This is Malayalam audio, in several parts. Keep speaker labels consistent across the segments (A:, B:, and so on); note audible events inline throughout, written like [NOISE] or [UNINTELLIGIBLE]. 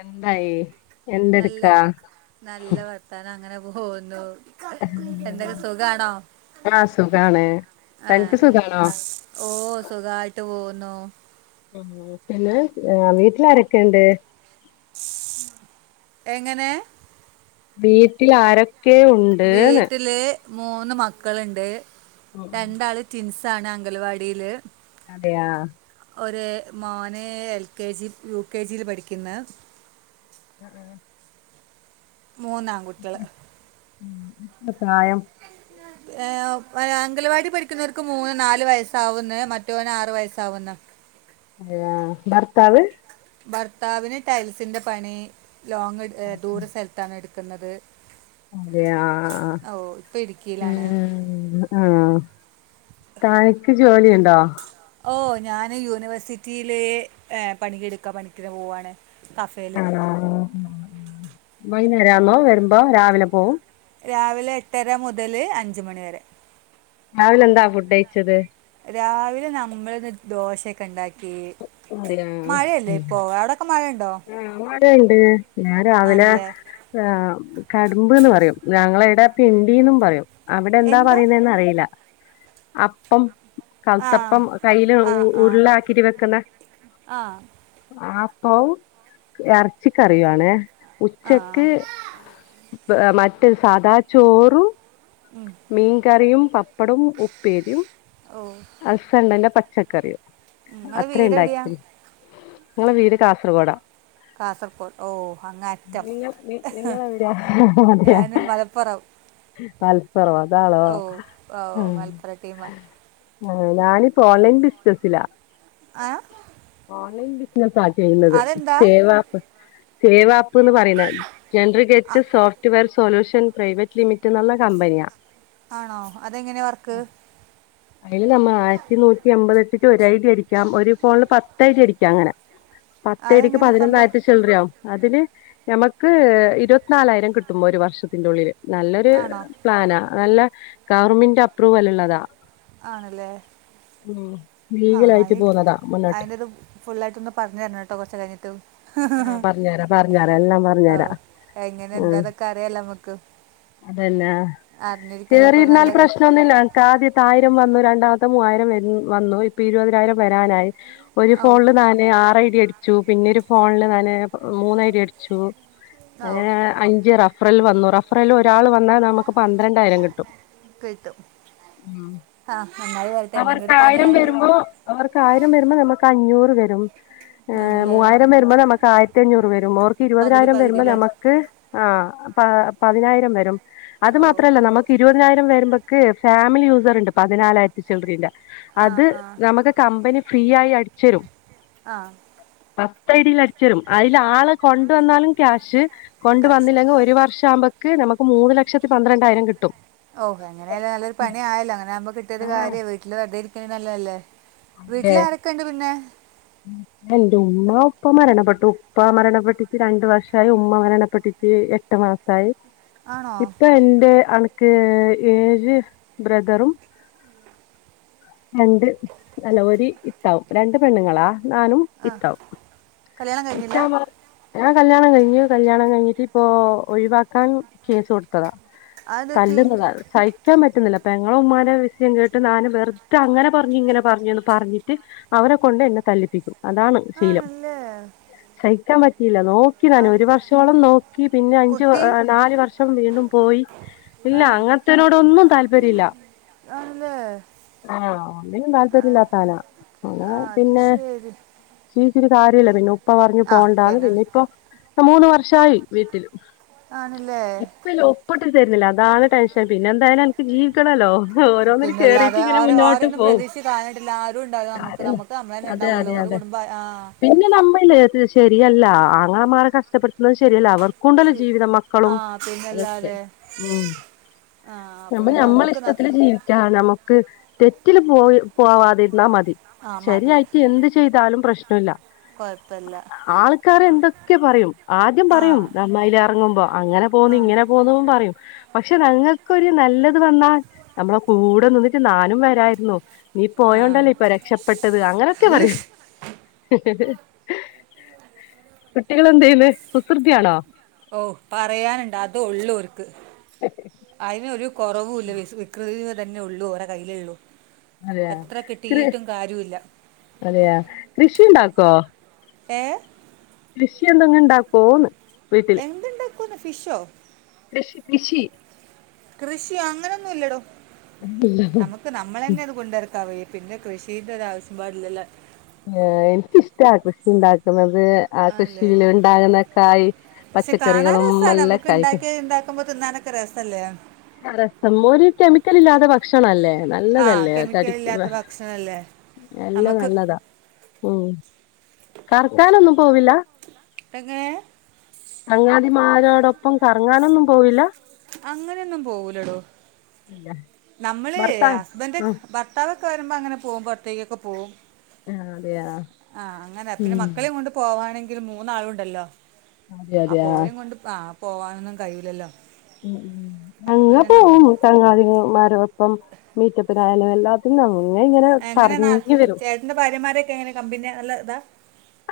A: എന്തായി
B: നല്ല
A: എന്തെടുക്കാ
B: നല്ല വർത്താനം അങ്ങനെ വന്ന് എന്തൊക്കെ സുഖണോ
A: ആ സുഖാണ് തനിക്ക്
B: ആഹ
A: സുഖാണോ
B: ഓ സുഖായിട്ട് പോ ന
A: ആ പിന്നെ വീട്ടില ആാരൊക്കെയുണ്ട്
B: എങ്ങനെ
A: വീട്ടിൽ ആരൊക്കെ ഒക്കെ ഉണ്ട്ന്ന
B: വീട്ടില് മൂന്ന് മക്കളുണ്ട് രണ്ടാള് ട്വിൻസ് ആണ് അംഗൽവാടിയില്
A: അതെയാ
B: ഒര് മോനെ L K G U K ജിയിൽ പഠിക്കുന്ന
A: ഉഹ ഉ
B: മൂന്നാംകുട്ടികള്
A: ഉ പ്രായം
B: ഏ അംഗലവാടി പഠിക്കുന്നവർക്ക് മൂന്ന് നാലു വയസ്സാവുന്ന മറ്റവന് ആറ് വയസ്സാവുന്ന്
A: അ ഭർത്താവ്
B: ഭർത്താവിന് ടൈൽസിന്റെ പണി ലോങ് ദൂര സ്ഥലത്താണ് എടുക്കുന്നത് നിക്കുന്നത്
A: അതെ ആ
B: ഇപ്പം
A: ആഹ
B: ഇടുക്കിയിലാണ്
A: തഴക്ക് ജോലിയ ഉണ്ടോ
B: ഓ ഞാൻ യൂണിവേഴ്സിറ്റിയില പണിടുക്കാം പണിക്കന് പോവവാണ് കഫേയില്
A: അനരാമോ വരുമ്പോ രാവിലെ പോകവും
B: രാവിലെ എട്ടര മുതൽ അഞ്ച് മണിവരെ
A: രാവിലെന്താ ഫുഡ് അയച്ചത്
B: രാവിലെ നമ്മള ഒന്ന് ദോശയൊക്കെ ഉണ്ടാക്കി
A: അതെയാ
B: മഴയല്ലേ ഇപ്പൊ എവിടൊക്കെ മഴ ഉണ്ടോ
A: ഇ ഉണ്ട് ഞാൻ രാവിലെ
B: ആണല്ലേ
A: ഹ കടുമ്പ്ന്ന് പറയും ഞങ്ങള എവിടാപ്പ പിണ്ടി പറയും അവിടെ എന്താ പറയുന്നന്ന് അറിയില്ല അപ്പം
B: ആ
A: കളുത്തപ്പം കയ്ൽ ഉ ഉരുളാക്കിട്ട വെക്കുന്ന
B: ആഹ
A: ആപ്പം ഇറച്ചി കറിയുവാണേ
B: ആ
A: ഉച്ചക്ക് മറ്റൊ സാദാ ചോറും
B: ഉം.
A: മീൻ കറിയും പപ്പടും ഉപ്പേരിയും അസണ്ടന്റെ പ ചെക്കറിയോ
B: നിങ്ങള് വീട് എവിടെയാ
A: നിങ്ങളെ വീട് കാസർഗോഡാ
B: കാസർഗോഡ് ഓ അങ്ങ അറ്റം
A: നിങ്ങ നി നിങ്ങ
B: ഞാനും മലപ്പുറം
A: അല് പർവതാ ആളോ
B: ഓ ഓ
A: ഉം
B: മലപ്പുറം ടീമാ
A: ആ ഞാനിപ്പോ ഓൺലൈൻ ബിസിനസിലാ
B: ആ
A: ഓലൈൻ ബിസിനസ് ആ ചെയ്യുന്നത്
B: അതെന്താ
A: സേവാ ആപ്പ് സേവാ ആപ്പ് പറയുന്നത് ജനറഗറ്റ്
B: അ-
A: software solution private limited എന്നുള്ള കമ്പനിയാ
B: ആണോ അതെങ്ങനെ വർക്ക്
A: അതില് നമ്മ ആയിരത്തി നൂറ്റി എമ്പത എട്ട് ഐഡി ആയിരിക്കാം ഒരു ഫോണില് പത്ത് തറ്റടരിക്കാം അങ്ങനെ പത്തടിക്ക്
B: അതെങ്ങനെ സംഭവം
A: പതിനൊന്നായിരട്ട ചെളറിയോ അതിന് നഞമ്മക്ക് ഇരുപത്തിനാലായിരം കിട്ടുമോ ഒരു വർഷത്തിന്റെറെ ഉള്ളില് നല്ലൊരു
B: ആണോ
A: പ്ലാനാ അല്ല ഗവർമെന്റ് അപ്രൂവൽ ഉള്ളതാ
B: ആണല്ലേ
A: ഉ ലീഗലായിട്ട് പോന്നതാ മുന്നോട്ട്
B: ഫുൾായിട്ടൊന്ന് പറഞ്ഞഞ് തരണം കേട്ടോ കുറ കഴിഞ്ഞിട്ട്
A: പറഞ്ഞു തരാം പറഞ്ഞു തരാം എല്ലാം പറഞ്ഞു
B: ഓ
A: തരാം
B: എങ്ങനെ
A: ഉം
B: എന്താതൊക്കെ അറിയാലോ നമുക്ക്
A: പിന്നാ
B: അറിഞ്ഞിരിക്കുന്നൊക്കെ ഒരു
A: കേറിയിരുന്നാൽ
B: നല്ല കാര്യം
A: പ്രശ്നം ഒന്നൂല്ല്യ എനിക്ക് ആദ്യത്തെ ആയിരം വന്ന് രണ്ടാമത്തെ മൂവായിരം വ വന്നു ഇപ്പൊ ഇരുപതിനായിരം വരാനായി ഒരു
B: ഓ
A: ഫോണില്താനെ ആറ് ഐ ഡി അടിക്ക ചൂ പിന്നെരു ഫോണില് ഞാന് മൂന്നായിഐടി അടിച്ചു
B: ഓ
A: ഏ അഞ്ച് റഫറൽ വന്ന മൂറഫറൽ ഒരാൾ വന്നാൽ നമുക്ക് പന്ത്രണ്ടായിരം കിട്ടും
B: കിട്ടും ആ നന്നായി വരട്ടെ എന്തെങ്കിലും ഒരു പണി
A: അവർക്കായിരം
B: ആയാലും
A: വരുമ്പോ അവർക്കായിരം വരുമ്പോ നമുക്ക് അഞ്ഞൂറ് വരും
B: ആണല്ലേ
A: മൂവായിരം വരുമ്പോ നമുക്ക് ആയിരത്തി അഞ്ഞൂറ് വരുമ്പോർക്ക്
B: പകുതി
A: ഇരുപതിനായിരം
B: പകുതി
A: വരുമ്പോ
B: അല്ലേ
A: നമുക്ക് ആ് പ പതിനായിരം വരും അത്
B: ഓ
A: മാത്രല്ല നമുക്ക് ഇരുപതിനായിരം വരുമ്പൊക്ക് ഫാമിലി യൂസർ ഉണ്ട് പതിനാലായിരത്തി ചിൽഡ്രറിന്റെ
B: ആ
A: അത്
B: ആ
A: നമുക്ക് കമ്പനി ഫ്രീ ആയി അടിച്ചരും
B: ആ
A: പത്ത് ഐ ഡിയിൽ അടിച്ചരും അതിൽ ആള്െ കൊണ്ട വന്നാലും ക്യാഷ് കൊണ്ട
B: കാശ്
A: വന്നില്ലെങ്കിൽ ഒരു വർഷം ആകുമ്പ നമുക്ക് മൂന്ന് ലക്ഷത്തി പന്ത്രണ്ടായിരം കിട്ടും
B: ഓഹ അങ്ങനെയല്ല നല്ലരു പണിയായാലോ അങ്ങനെകുമ്പോ കിട്ടിയ കാര്യ
A: ആഹ്
B: വീട്ടില് വെറുത ഒ നല്ലതല്ലേ വീട്ടിൽ ആരൊക്കെുണ്ട് പിന്നെ
A: ണ്ട് ഉമ്മ ഉപ്പ മരണപ്പെട്ടു ഉപ്പ മരണപ്പെട്ടിട്ട രണ്ടു വർഷമായി ഉമ്മ മരണപ്പെട്ടിട്ട എട്ട് മാസമായി
B: ആണോ
A: ഇപ്പൊ എന്റെ ആ ഏഴ് ബ്രദറും രണ്ട് അല്ല ഒരു ഇത്താവും രണ്ട് പെണ്ണുങ്ങളാ ാനും
B: ആ
A: ഇതാവും
B: കല്യാണം കഴിഞ്ഞില്ല
A: ഇഛാ മാ ഹ കല്യാണം കഴിഞ്ഞു കല്യാണം കഴിഞ്ഞിട്ട് ഇപ്പോ ഒഴിവാക്കാൻ കേസ് കൊടുത്തതാ
B: അത് പറ്റി
A: തല്ലുന്നതാ സഹിക്കാൻ പറ്റുന്നില്ല പെങ്ങളും ഉമ്മാനെ വിഷയം കേട്ട് ഞാന് വെറുതെ അങ്ങനെ പറഞ്ഞു ഇങ്ങനെ പറഞ്ഞുന്ന് പറഞ്ഞിട്ട് അവരെ കൊണ്ട് എന്നെ തല്ലിപ്പിക്കും അതാണ് ശീലം
B: ആണല്ലേ
A: സഹിക്കാൻ പറ്റിയില്ല നോക്കി
B: ആ
A: ഞാന് ഒരു വർഷോളം നോക്കി പിന്നെ അഞ്ച്
B: കുട്ടി
A: നാല് വർഷ വീണ്ടും പോയി ഇല്ല
B: ആ
A: അങ്ങത്തനോട് ഒന്നും താല്പര്യ ഇല്ല
B: ആണല്ലേ
A: ആ ഒന്നിനും
B: ആ
A: താല്പര്യല്ലാത്ത ആളാ
B: അത് ശരി
A: ജീവിച്ചിട്ട് കാര്യല്ല പിന്നെ ഇപ്പ പറഞ്ഞു പോണ്ടാണ് പിന്നെ ഇപ്പൊ മൂന്ന് വർഷമായി വീട്ടില്
B: ആണല്ലേ
A: ഇപ്പല്ലെ ഒപ്പ് ഇട്ടും തരുന്നില്ല താണ് ടെൻഷൻ പിന്നെ എന്തായാലും അൻക്ക് ജീവിക്കണല്ലോ ഓരോന്നിന് കേറിയിട്ട്
B: പിന്നെല്ലാതെ
A: ഇങ്ങനെ
B: ആര്
A: മുന്നോട്ട്
B: ഓരൊന്നും
A: പോ
B: പ്രതീക്ഷിച്ച് കാര്യണ്ട ആരും ണ്ടാവൂല നമ്മക്ക്
A: കാര്യല്ല
B: നമ്മക്ക് നമ്മളെന്നെ
A: അതെ
B: ണ്ടാവൊള്ളൂ ഓലെ കുടുംബ ആ
A: ത് ശെരിയല്ല ആങ്ങളമാരെ കഷ്ടപ്പെടുത്തുന്നത് ശെരിയല്ല അവർ ക്കുണ്ടുല്ല
B: ശരി.
A: ജീവിതം
B: ആ
A: മക്കളും അതൊക്കെ
B: പിന്നല്ലാതെ
A: ഉം
B: ആ അപ്പൊ
A: നമ്മള്
B: പിന്നെ
A: നമ്മളെ
B: നമുക്ക് ന-
A: ഇഷ്ടത്തില് ജീവിക്ക നമുക്ക് തെറ്റില് പോയി പോവാതിരുന്നാ മതി തി
B: ആ മതി
A: ശെരിയായിട്ട് എന്ത് ചെയ്താലും പ്രശ്ന ഷ്ടുല്ല
B: കുഴപ്പമില്ല
A: ആൾക്കാരെന്തൊ ക്കെ പറയും ആദ്യം
B: ആ
A: പറയും നമ്മെ അയ്ലെറങ്ങുമ്പോ അങ്ങനെ പോന്നു
B: ആ
A: ഇങ്ങനെ പോന്നുന്നും പറയും പക്ഷെ ഞങ്ങക്കൊരു നല്ലത് വന്നാ നമ്മളെ കൂടെ നിന്നിട്ട് നാനും വെരാര്ന്നു നീ
B: ആ
A: പോയോണ്ടല്ലേ ഇപ്പൊ രക്ഷപ്പെട്ടത് അങ്ങനൊക്കെ പറയും
B: ഹ്ഷ്.
A: കുട്ടികളെന്തെയ്യ്ന്ന് കുസൃതിയാണോ
B: ഓ പറയാന്ണ്ടോ അത് ഒള്ളൂ ഓ ക്ക്‌ അയ്നൊരു കൊറവൂല്ല വിസ് വികൃതിയ തന്നെ ഉള്ളൂ ഓലെ കയ്യിലുള്ളൂ
A: അതെയ
B: എത്ര
A: കൃ
B: കിട്ടിയിട്ടും കാര്യമില്ല
A: അതെയ കൃഷി ഉണ്ടാക്ക ആ
B: ഏഹ്
A: വിഷ്യം എന്തെങ്ങ് ഇണ്ടാക്കോന്ന്
B: എന്ത്ണ്ട് ക്കുന്നു ഫിഷോ
A: കൃഷി കൃഷി
B: കൃഷിയ അങ്ങനൊന്നും ഇല്ലടോ നമുക്ക് നമ്മൾ തന്നെ അത് കൊണ്ടരക്ക കവയെ പിന്നെ കൃഷിന്റെ ഒരു ആവശ്യം പാടില്ലല്ല
A: ആ എനിക്കിഷ്ട ആകൃഷി ഉണ്ടാക്ക അ ആ
B: ആണല്ലേ
A: കൃഷിൽ ഉണ്ടാകുന്ന കായ്
B: പക്ഷെ കാണാൻ
A: പച്ചക്കറികളും
B: രസമാണ്
A: എല്ലാം
B: നമുക്ക്
A: കായസ
B: ഉണ്ടാക്കി ഉണ്ടാക്കുമ്പോൾ തിന്നാനൊക്കെ രസമല്ലേ
A: ഇക്കലില്ലാതെ ഭക്ഷണമല്ലേ
B: ആ
A: നല്ലതല്ലേ
B: കെമിക്കൽ
A: തടിക്ക
B: ഇല്ലാത്ത ഭക്ഷണമല്ലേ
A: നല്ല
B: നമുക്ക്
A: നല്ലതാ ഉം കർക്കാനൊന്നും പോവില്ല
B: എങ്ങനെ
A: കറങ്ങാതിമാരോടൊപ്പം കറങ്ങാനൊന്നും പോയിില്ല
B: അങ്ങനെയൊന്നും പോകലടോ
A: ഇല്ല
B: നമ്മള്
A: ഭർത്താവ്
B: ഹസ്ബൻന്റെ
A: ആ
B: ഭർത്താവ ക്കെ വരുമ്പോ അങ്ങനെ പോക്പ പുറത്തേക്കെ പോകവും
A: ആഹ
B: ആഹ് അങ്ങനെ പിന്നെ മക്കളെയ കൊണ്ട് പോവാണെങ്കിൽ എ ഒരു മൂന്നാളുണ്ടല്ലോ
A: അതെ
B: അ
A: അതെ ആ
B: പോരും കൊണ്ട് ആ പോകാനൊന്നും കഴിയില്ലല്ലോ അപ്പോൾ
A: അങ്ങ
B: പിന്നെ നമ്മൾ
A: പോകും ചങ്ങാതിമാരോ ഒപ്പം മീറ്റപ്പനായാലും എല്ലാത്തിും തങ്ങും
B: എങ്ങനെയെന്നാ ചേട്ടന്റെ ഭാര്യമാരൊക്കെ എങ്ങനെ കമ്പിന നല്ല ന്ത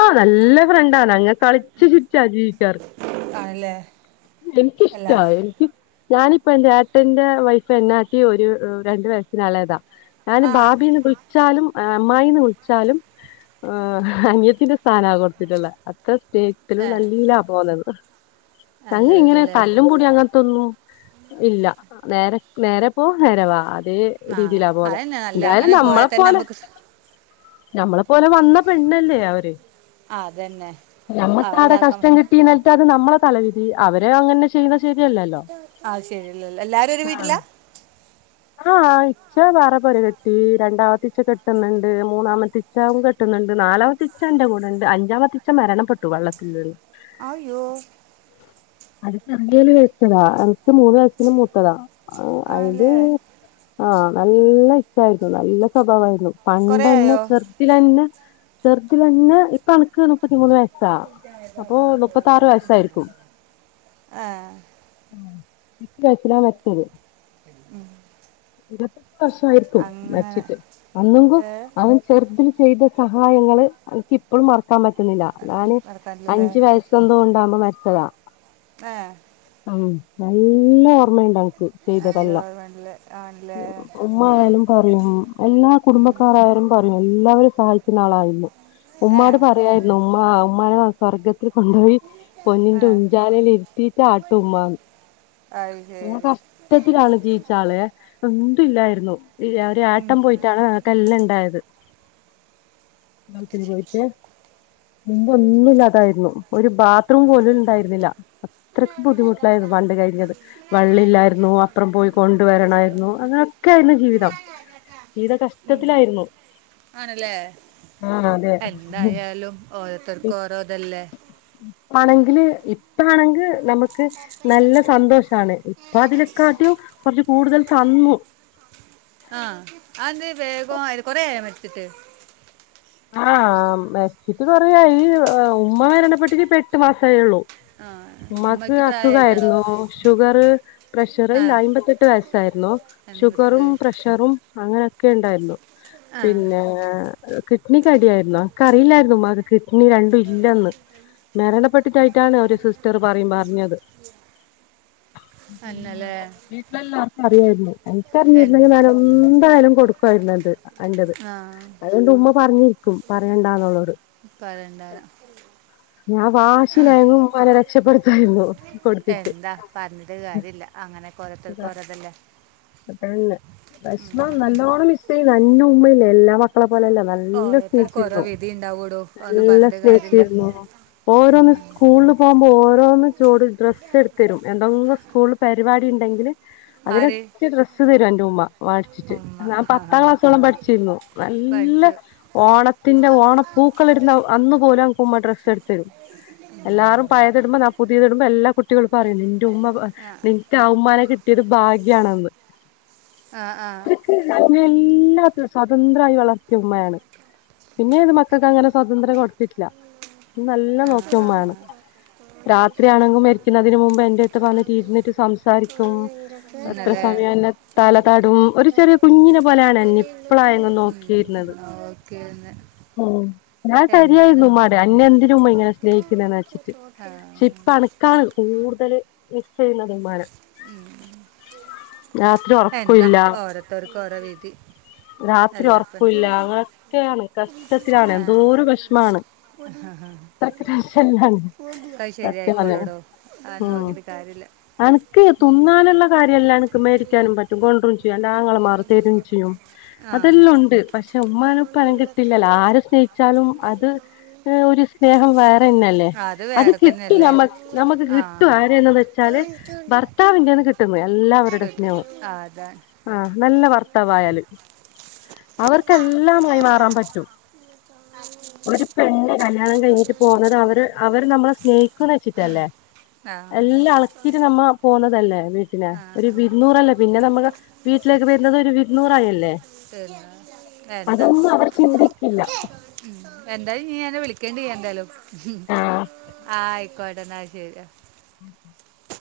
A: ആഹ് നല്ല ഫ്രണ്ടാണ് അങ്ങ് കളിച്ച്
B: ആണല്ലേ അല്ല
A: എനിക്കിഷ്ട എനിക്ക് ഞാനി ഇപ്പൊ എന്റെട്ടന്റെ വൈഫ് എന്നാട്ടി ഒരു രണ്ടു വയസ്സസിന് എളേതാ ഞാന്
B: ആ
A: ബാബീന്ന് വിളിച്ചാലും ആ അമ്മായിന്ന് വിളിച്ചാലും ആ ഹ് അനിയത്തിന്റെ സ്ഥാനാ കൊടുത്തിട്ടുള്ളെ അത്ര-
B: ഏ
A: പ്രത്യത്തിലും നല്ല പോകുന്നത്
B: നല്ല
A: ഞങ്ങഇങ്ങനെ
B: ഇതല്ലേ
A: തല്ലും പിടിം അങ്ങനെത്തെ ഒന്നും ഇല്ല നേരെ നേരെ പോ നേരവാ അ അതേ
B: ആ
A: രീതിയിലാ പോന്നെ
B: അതന്നെ നല്ല
A: എന്തായാലും
B: അങ്ങനെ പോയാൽ തന്നെ
A: നമ്മളെപ്പോലെ
B: നമുക്ക് സ്-
A: ഞമ്മളെ പോലെ വന്ന പെണ്ണല്ലേ അവര്
B: ആ അതന്നെ
A: നമ്മക്ക്
B: അവരെ
A: ആടെ
B: ഇതാക്കാം
A: കഷ്ടം കിട്ടീ ന്നട്ട് അത് നമ്മളെ തലവി - ധി അവരെ അങ്ങനെ ചെയ്യുന്ന
B: ആഹ് ശരിയല്ലല്ല എല്ലാരും ഒരു വീട്ടിലാ
A: ആഹ ഇച്ച വേറെ പൊര കെട്ടി രണ്ടാമത്തി ഇച്ച കെട്ടുന്നുണ്ട് മൂന്നാമത്തെ ഇച്ച കെട്ടുന്നുണ്ട് നാലാമത്തെ ഇച്ച എന്റെ കൂടെ ഉണ്ട് അഞ്ചാമത്തെ ഇച്ച മരണപ്പെട്ടു വെള്ളത്തിൽന്ന്
B: അയ്യോ
A: അത്ചെറിയൊല് വെച്ചതാ ന്റെ മൂന്നാഴ്ച്ച മൂത്തതാ അയില്
B: ആണല്ലേ
A: ആ നല്ല ഇച്ചായിരുന്നു നല്ല സ്വഭാവമായിരുന്നു
B: കുറേ
A: പണ്ടന്നെ
B: ആയോ
A: ചെർതിലന്നെ ചെർതിലെന്നെ ഇപ്പൊ എണക്ക് മുപ്പത്തിമൂന്ന് വയസ് വയസ്സായിരിക്കും
B: ആ
A: എട്ട് വയസ്സിലാ മര്ച്ചത്
B: ഉം
A: [UNINTELLIGIBLE] വർഷായിരിക്കും
B: അങ്ങനെ
A: മരിച്ചിട്ട് അന്നെങ്കും
B: ഏ
A: അവൻ ചെറുതില് ചെയ്ത സഹായങ്ങള് എനിക്കിപ്പളും മറ- ക്കാൻ പറ്റുന്നില്ല ഞാന്
B: നടക്കാനില്ലല്ലേ
A: അഞ്ചു വയസ്സെന്തോ ഉണ്ടാകുമ്പോ മരിച്ചതാ
B: ആ
A: ഉം നല്ല ഓർമ്മയുണ്ടാവും
B: നല്ല ഓർമണ്ടല്ലേ
A: ഉമ്മ ആയാലും പറയും എല്ലാ കുടുംബക്കാരായാലും പറയും എല്ലാവരും സഹായിക്കുന്ന ആളായിരുന്നു
B: ഏ
A: ഉമ്മാട് പറയായിരുന്നു ഉമ്മാ ഉമ്മാനെ സ്വർഗ ത്തിൽ കൊണ്ടോയി
B: ആ
A: പൊന്നിന്റെ ഉഞ്ചാലയിൽ ഇരുത്തീട്ട് ആട്ട്
B: അത്
A: ഉമ്മാന്ന്
B: ശരി
A: കഷ്ടത്തിലാണ് ജീവിച്ചാളെ എന്തും ഇല്ലായിരുന്നു ഒരു ഏട്ടൻ പോയിട്ടാണ് നങ്ങക്ക് എല്ലാം ഉണ്ടായത് നൗത്തിരി പോയിട്ട് മുമ്പ് ഒന്നുമല്ലാതായിരുന്നു ഒരു ബാത്റൂം പോലും ഇണ്ടായിരുന്നില്ല അത്രക്ക് ബുദ്ധിമുട്ടിലായിരുന്നു പണ്ട് കഴിഞ്ഞത് വെള്ളല്ലായിരുന്നു അപ്പറം പോയി കൊണ്ടുവരണായിരുന്നു
B: ഉം.
A: അങ്ങനെയൊക്കെ ആയിരുന്നു ജീവിതം ജീവിതം
B: ഉം.
A: കഷ്ടത്തിലായിരുന്നു
B: ആണല്ലേ
A: ആ അതെ
B: ഓരോത്തർക്ക് ഓരോതല്ലേ
A: ഇപ്പളാണെങ്ക് നമുക്ക് നല്ല സന്തോഷാണ് ഇപ്പൊ അതിനെകാട്ടിം കുറച്ച് കൂടുതൽ തന്നു
B: ആ അത് എന്ത് വേഗം കുറേ ആയ ട്ട്
A: ആ ഇത് കൊറയായി ഉമ്മ മരണപ്പെട്ടിട്ട് ഇപ്പ എട്ട് മാസെ ആയുള്ളൂ
B: ആ
A: ഉമ്മക്ക്
B: ഉമ്മയ്ക്ക് പ്രായമായിട്ടാണോ
A: അസുഖായിരുന്നോ ഷുഗർ
B: ആ
A: പ്രഷറിൽ അയിമ്പത്തെട്ട് വയസ്സായിരുന്നോ
B: എൺപത്തെട്ട്
A: ഷുഗറും
B: വയസ്സ്
A: പ്രഷറും അങ്ങനെ ഒക്കെ ഉണ്ടായിരുന്നു
B: ആ
A: പിന്നെ കടിയായിരുന്നോ കറിയില്ലായിരുന്നു ഉമ്മാക് കിഡ് ഇനി രണ്ടും ഇല്ലന്ന് മരണപ്പെട്ടിട്ടായിട്ടാണ് ഒരു സിസ്റ്റർ പറയും പറഞ്ഞത്
B: എന്നല്ലേ
A: വീട്ടിലല്ല അറിയായിരുന്നു എനിക്കറിഞ്ഞിരുന്നെങ്കിൽ
B: എന്താ
A: ഞാൻ എന്തായാലും കൊടുക്കുമായിരുന്നു അത് അന്റെത്
B: ആ
A: അതുകൊണ്ട് ഉമ്മ പറഞ്ഞിരിക്കും പറയെണ്ടാന്നുള്ളത്
B: പറയണ്ട
A: ഞാൻ വാശിലായങ്ങും ഉമ്മാനെ രക്ഷപ്പെടുത്തി [INAUDIBLE]
B: എന്താ പറഞ്ഞിട്ട് കാര്യ ഇല്ല അങ്ങനെ ഓരോത്തർക്ക് ഓരോതല്ലേ
A: അപ്പഴല്ലേ ഭക്ഷണം നല്ലോണം അന്ന ഉമ്മല്ലേ എല്ലാ മക്കളും ലല്ല നല്ല
B: ഓരോരുത്തർക്ക് ഓരോ
A: സ്നേഹിച്ചിരുന്നു
B: വിധി ഉണ്ടാവൂടോ ഒന്നും
A: നല്ല
B: പറഞ്ഞിട്ട് കാര്യമില്ല
A: സ്നേഹിച്ചിരുന്നു
B: ഉം.
A: ഓരോന്ന് സ്കൂളിൽ പോകുമ്പോ ഓരോ [UNINTELLIGIBLE] ജോഡി ഡ്രസ്സ് എടുത്ത് തരും എന്തെങ്കിലും സ്കൂളിൽ പരിപാടി ഉണ്ടെങ്കിൽ
B: ആര്
A: ഡ്രസ്സ് തരും എന്റെ ഉമ്മ വായിിച്ചിട്ട്
B: ഉമ്മ
A: ഞാൻ പത്താം ക്ലാസ്സോളം പഠിച്ചിരുന്നു നല്ല
B: പഠിച്ചു
A: ഓണത്തിന്റെ ഓണപ്പൂക്കൾ ഇരുന്ന അന്ന പോലും എനക്ക് ഉമ്മ ഡ്രസ്സ് എടുത്ത തരും എല്ലാരും പയത്തിടുമ്പോ പുതിയതി ഇടുമ്പോ എല്ലാ കുട്ടികളും പറയുന്നു
B: ആ
A: നിങ്ങക്ക് അവ്മാന കിട്ട ഇരു ഭാഗ ണന്ന്
B: ആ ആ
A: [UNINTELLIGIBLE] എല്ലാും സ്വതന്ത്രമായി വളർത്തിയ ഉമ്മയാണ് പിന്നെ ഇത് മക്കൾക്ക് അങ്ങനെ സ്വതന്ത്രം കൊടുത്തിട്ടില്ല നല്ല
B: ആ
A: നോക്കിയ
B: ആ
A: ഉമ്മയാണ് രാത്രിയാണെങ്കും മരിക്കുന്നതിന് മുമ്പ് എൻന്റെ അടുത്ത് വന്നിട്ട് ഇരുന്നിട്ട് സംസാരിക്കും അത്ര
B: ഇന്നലെ
A: സമയല്ല തലതാടും ഒരു ചെറിയ കുഞ്ഞിനെ പോലെയാണ് എന്നെ ഇപ്പള ആ എങ്ങ് നോക്കിയിരുന്നത്
B: ഓക്കെ ഒന്ന്
A: ഉ ഞാൻ
B: എന്താണ്
A: ശരിയായിരുന്നു മടെ അന്നെ എന് ഇങ്ങനെ സ്നേഹിക്കുന്നന്ന് വെച്ചിട്ട്
B: ആ.
A: പക്ഷെ ഇപ്പ അണക്കാണ് കൂടുതല് മിസ് ചെയ്യുന്നമാന രാത്രി ഉറക്കില്ല
B: കൂറോവിധി
A: രാത്രി ഉറക്കൂില്ല അങ്ങനൊക്കെയാണ് കഷ്ടത്തിലാണ്
B: ആ
A: എന്തോര വിഷമമാണ് അത്രശ
B: അത്
A: സത്യ
B: ശരിയായിക്കോളൂടോ ആ
A: ഉ
B: നോക്കിയിട്ട് കാര്യമില്ല
A: എനിക്ക് തിുന്നാലുള്ള കാര്യമല്ലാം എനിക്ക് മേരിക്കാനും പറ്റ കൊണ്ടും ചെയ്യും ാങ്ങൾ മാർ തെരു ചെയ്യും
B: ആ
A: അതെല്ലാം ഉണ്ട് പക്ഷെ ഉമ്മാനൊ പന കിട്ടില്ലല്ലോ ആര് സ്നേഹിച്ചാലും അത് ഒരു സ്നേഹം വേറെന്നെല്ലേ അത്
B: വേറെ
A: കിട്ടും
B: തന്നെയല്ലേ
A: നമ്മ നമുക്ക്
B: ആ
A: കിട്ടും ആരെന്നന്ന് വെച്ചാല് ഭർത്താവിന്റെന്ന് കിട്ടും തേ എല്ലാവരുടെ
B: കിട്ടും
A: സ്നേവും
B: ആ, അതാണ്
A: ആ നല്ലവർ തായല് അവർക്കെല്ലാമായി മാറാൻ പറ്റും ഒരു പെണ്െ കല്യാണം കഴിഞ്ഞിട്ട് പോുന്നത് അവര് അവര് നമ്മളെ സ്നേഹിക്കന്ന് വെച്ചിട്ടല്ലേ
B: ആ
A: എല്ലാം അളക്കിട്ട് നമ്മ പോന്നതല്ലേ വീട്ടിനെ
B: ആ
A: ഒരു
B: ആ.
A: വിരുന്നൂറല്ലേ പിന്നെ നമ്മുക്ക് വീട്ടിലേക്ക് വരുന്നത് ഒരു വിരുന്നൂറായില്ലേ
B: പിന്ന എന്താ
A: അവർ ചിന്തിക്കില്ല
B: എന്തായും നീെ വിള നക്കേണ്ടി എന്തായാലും
A: ആഹ്
B: ആയി കടനാ ശരി
A: ഉ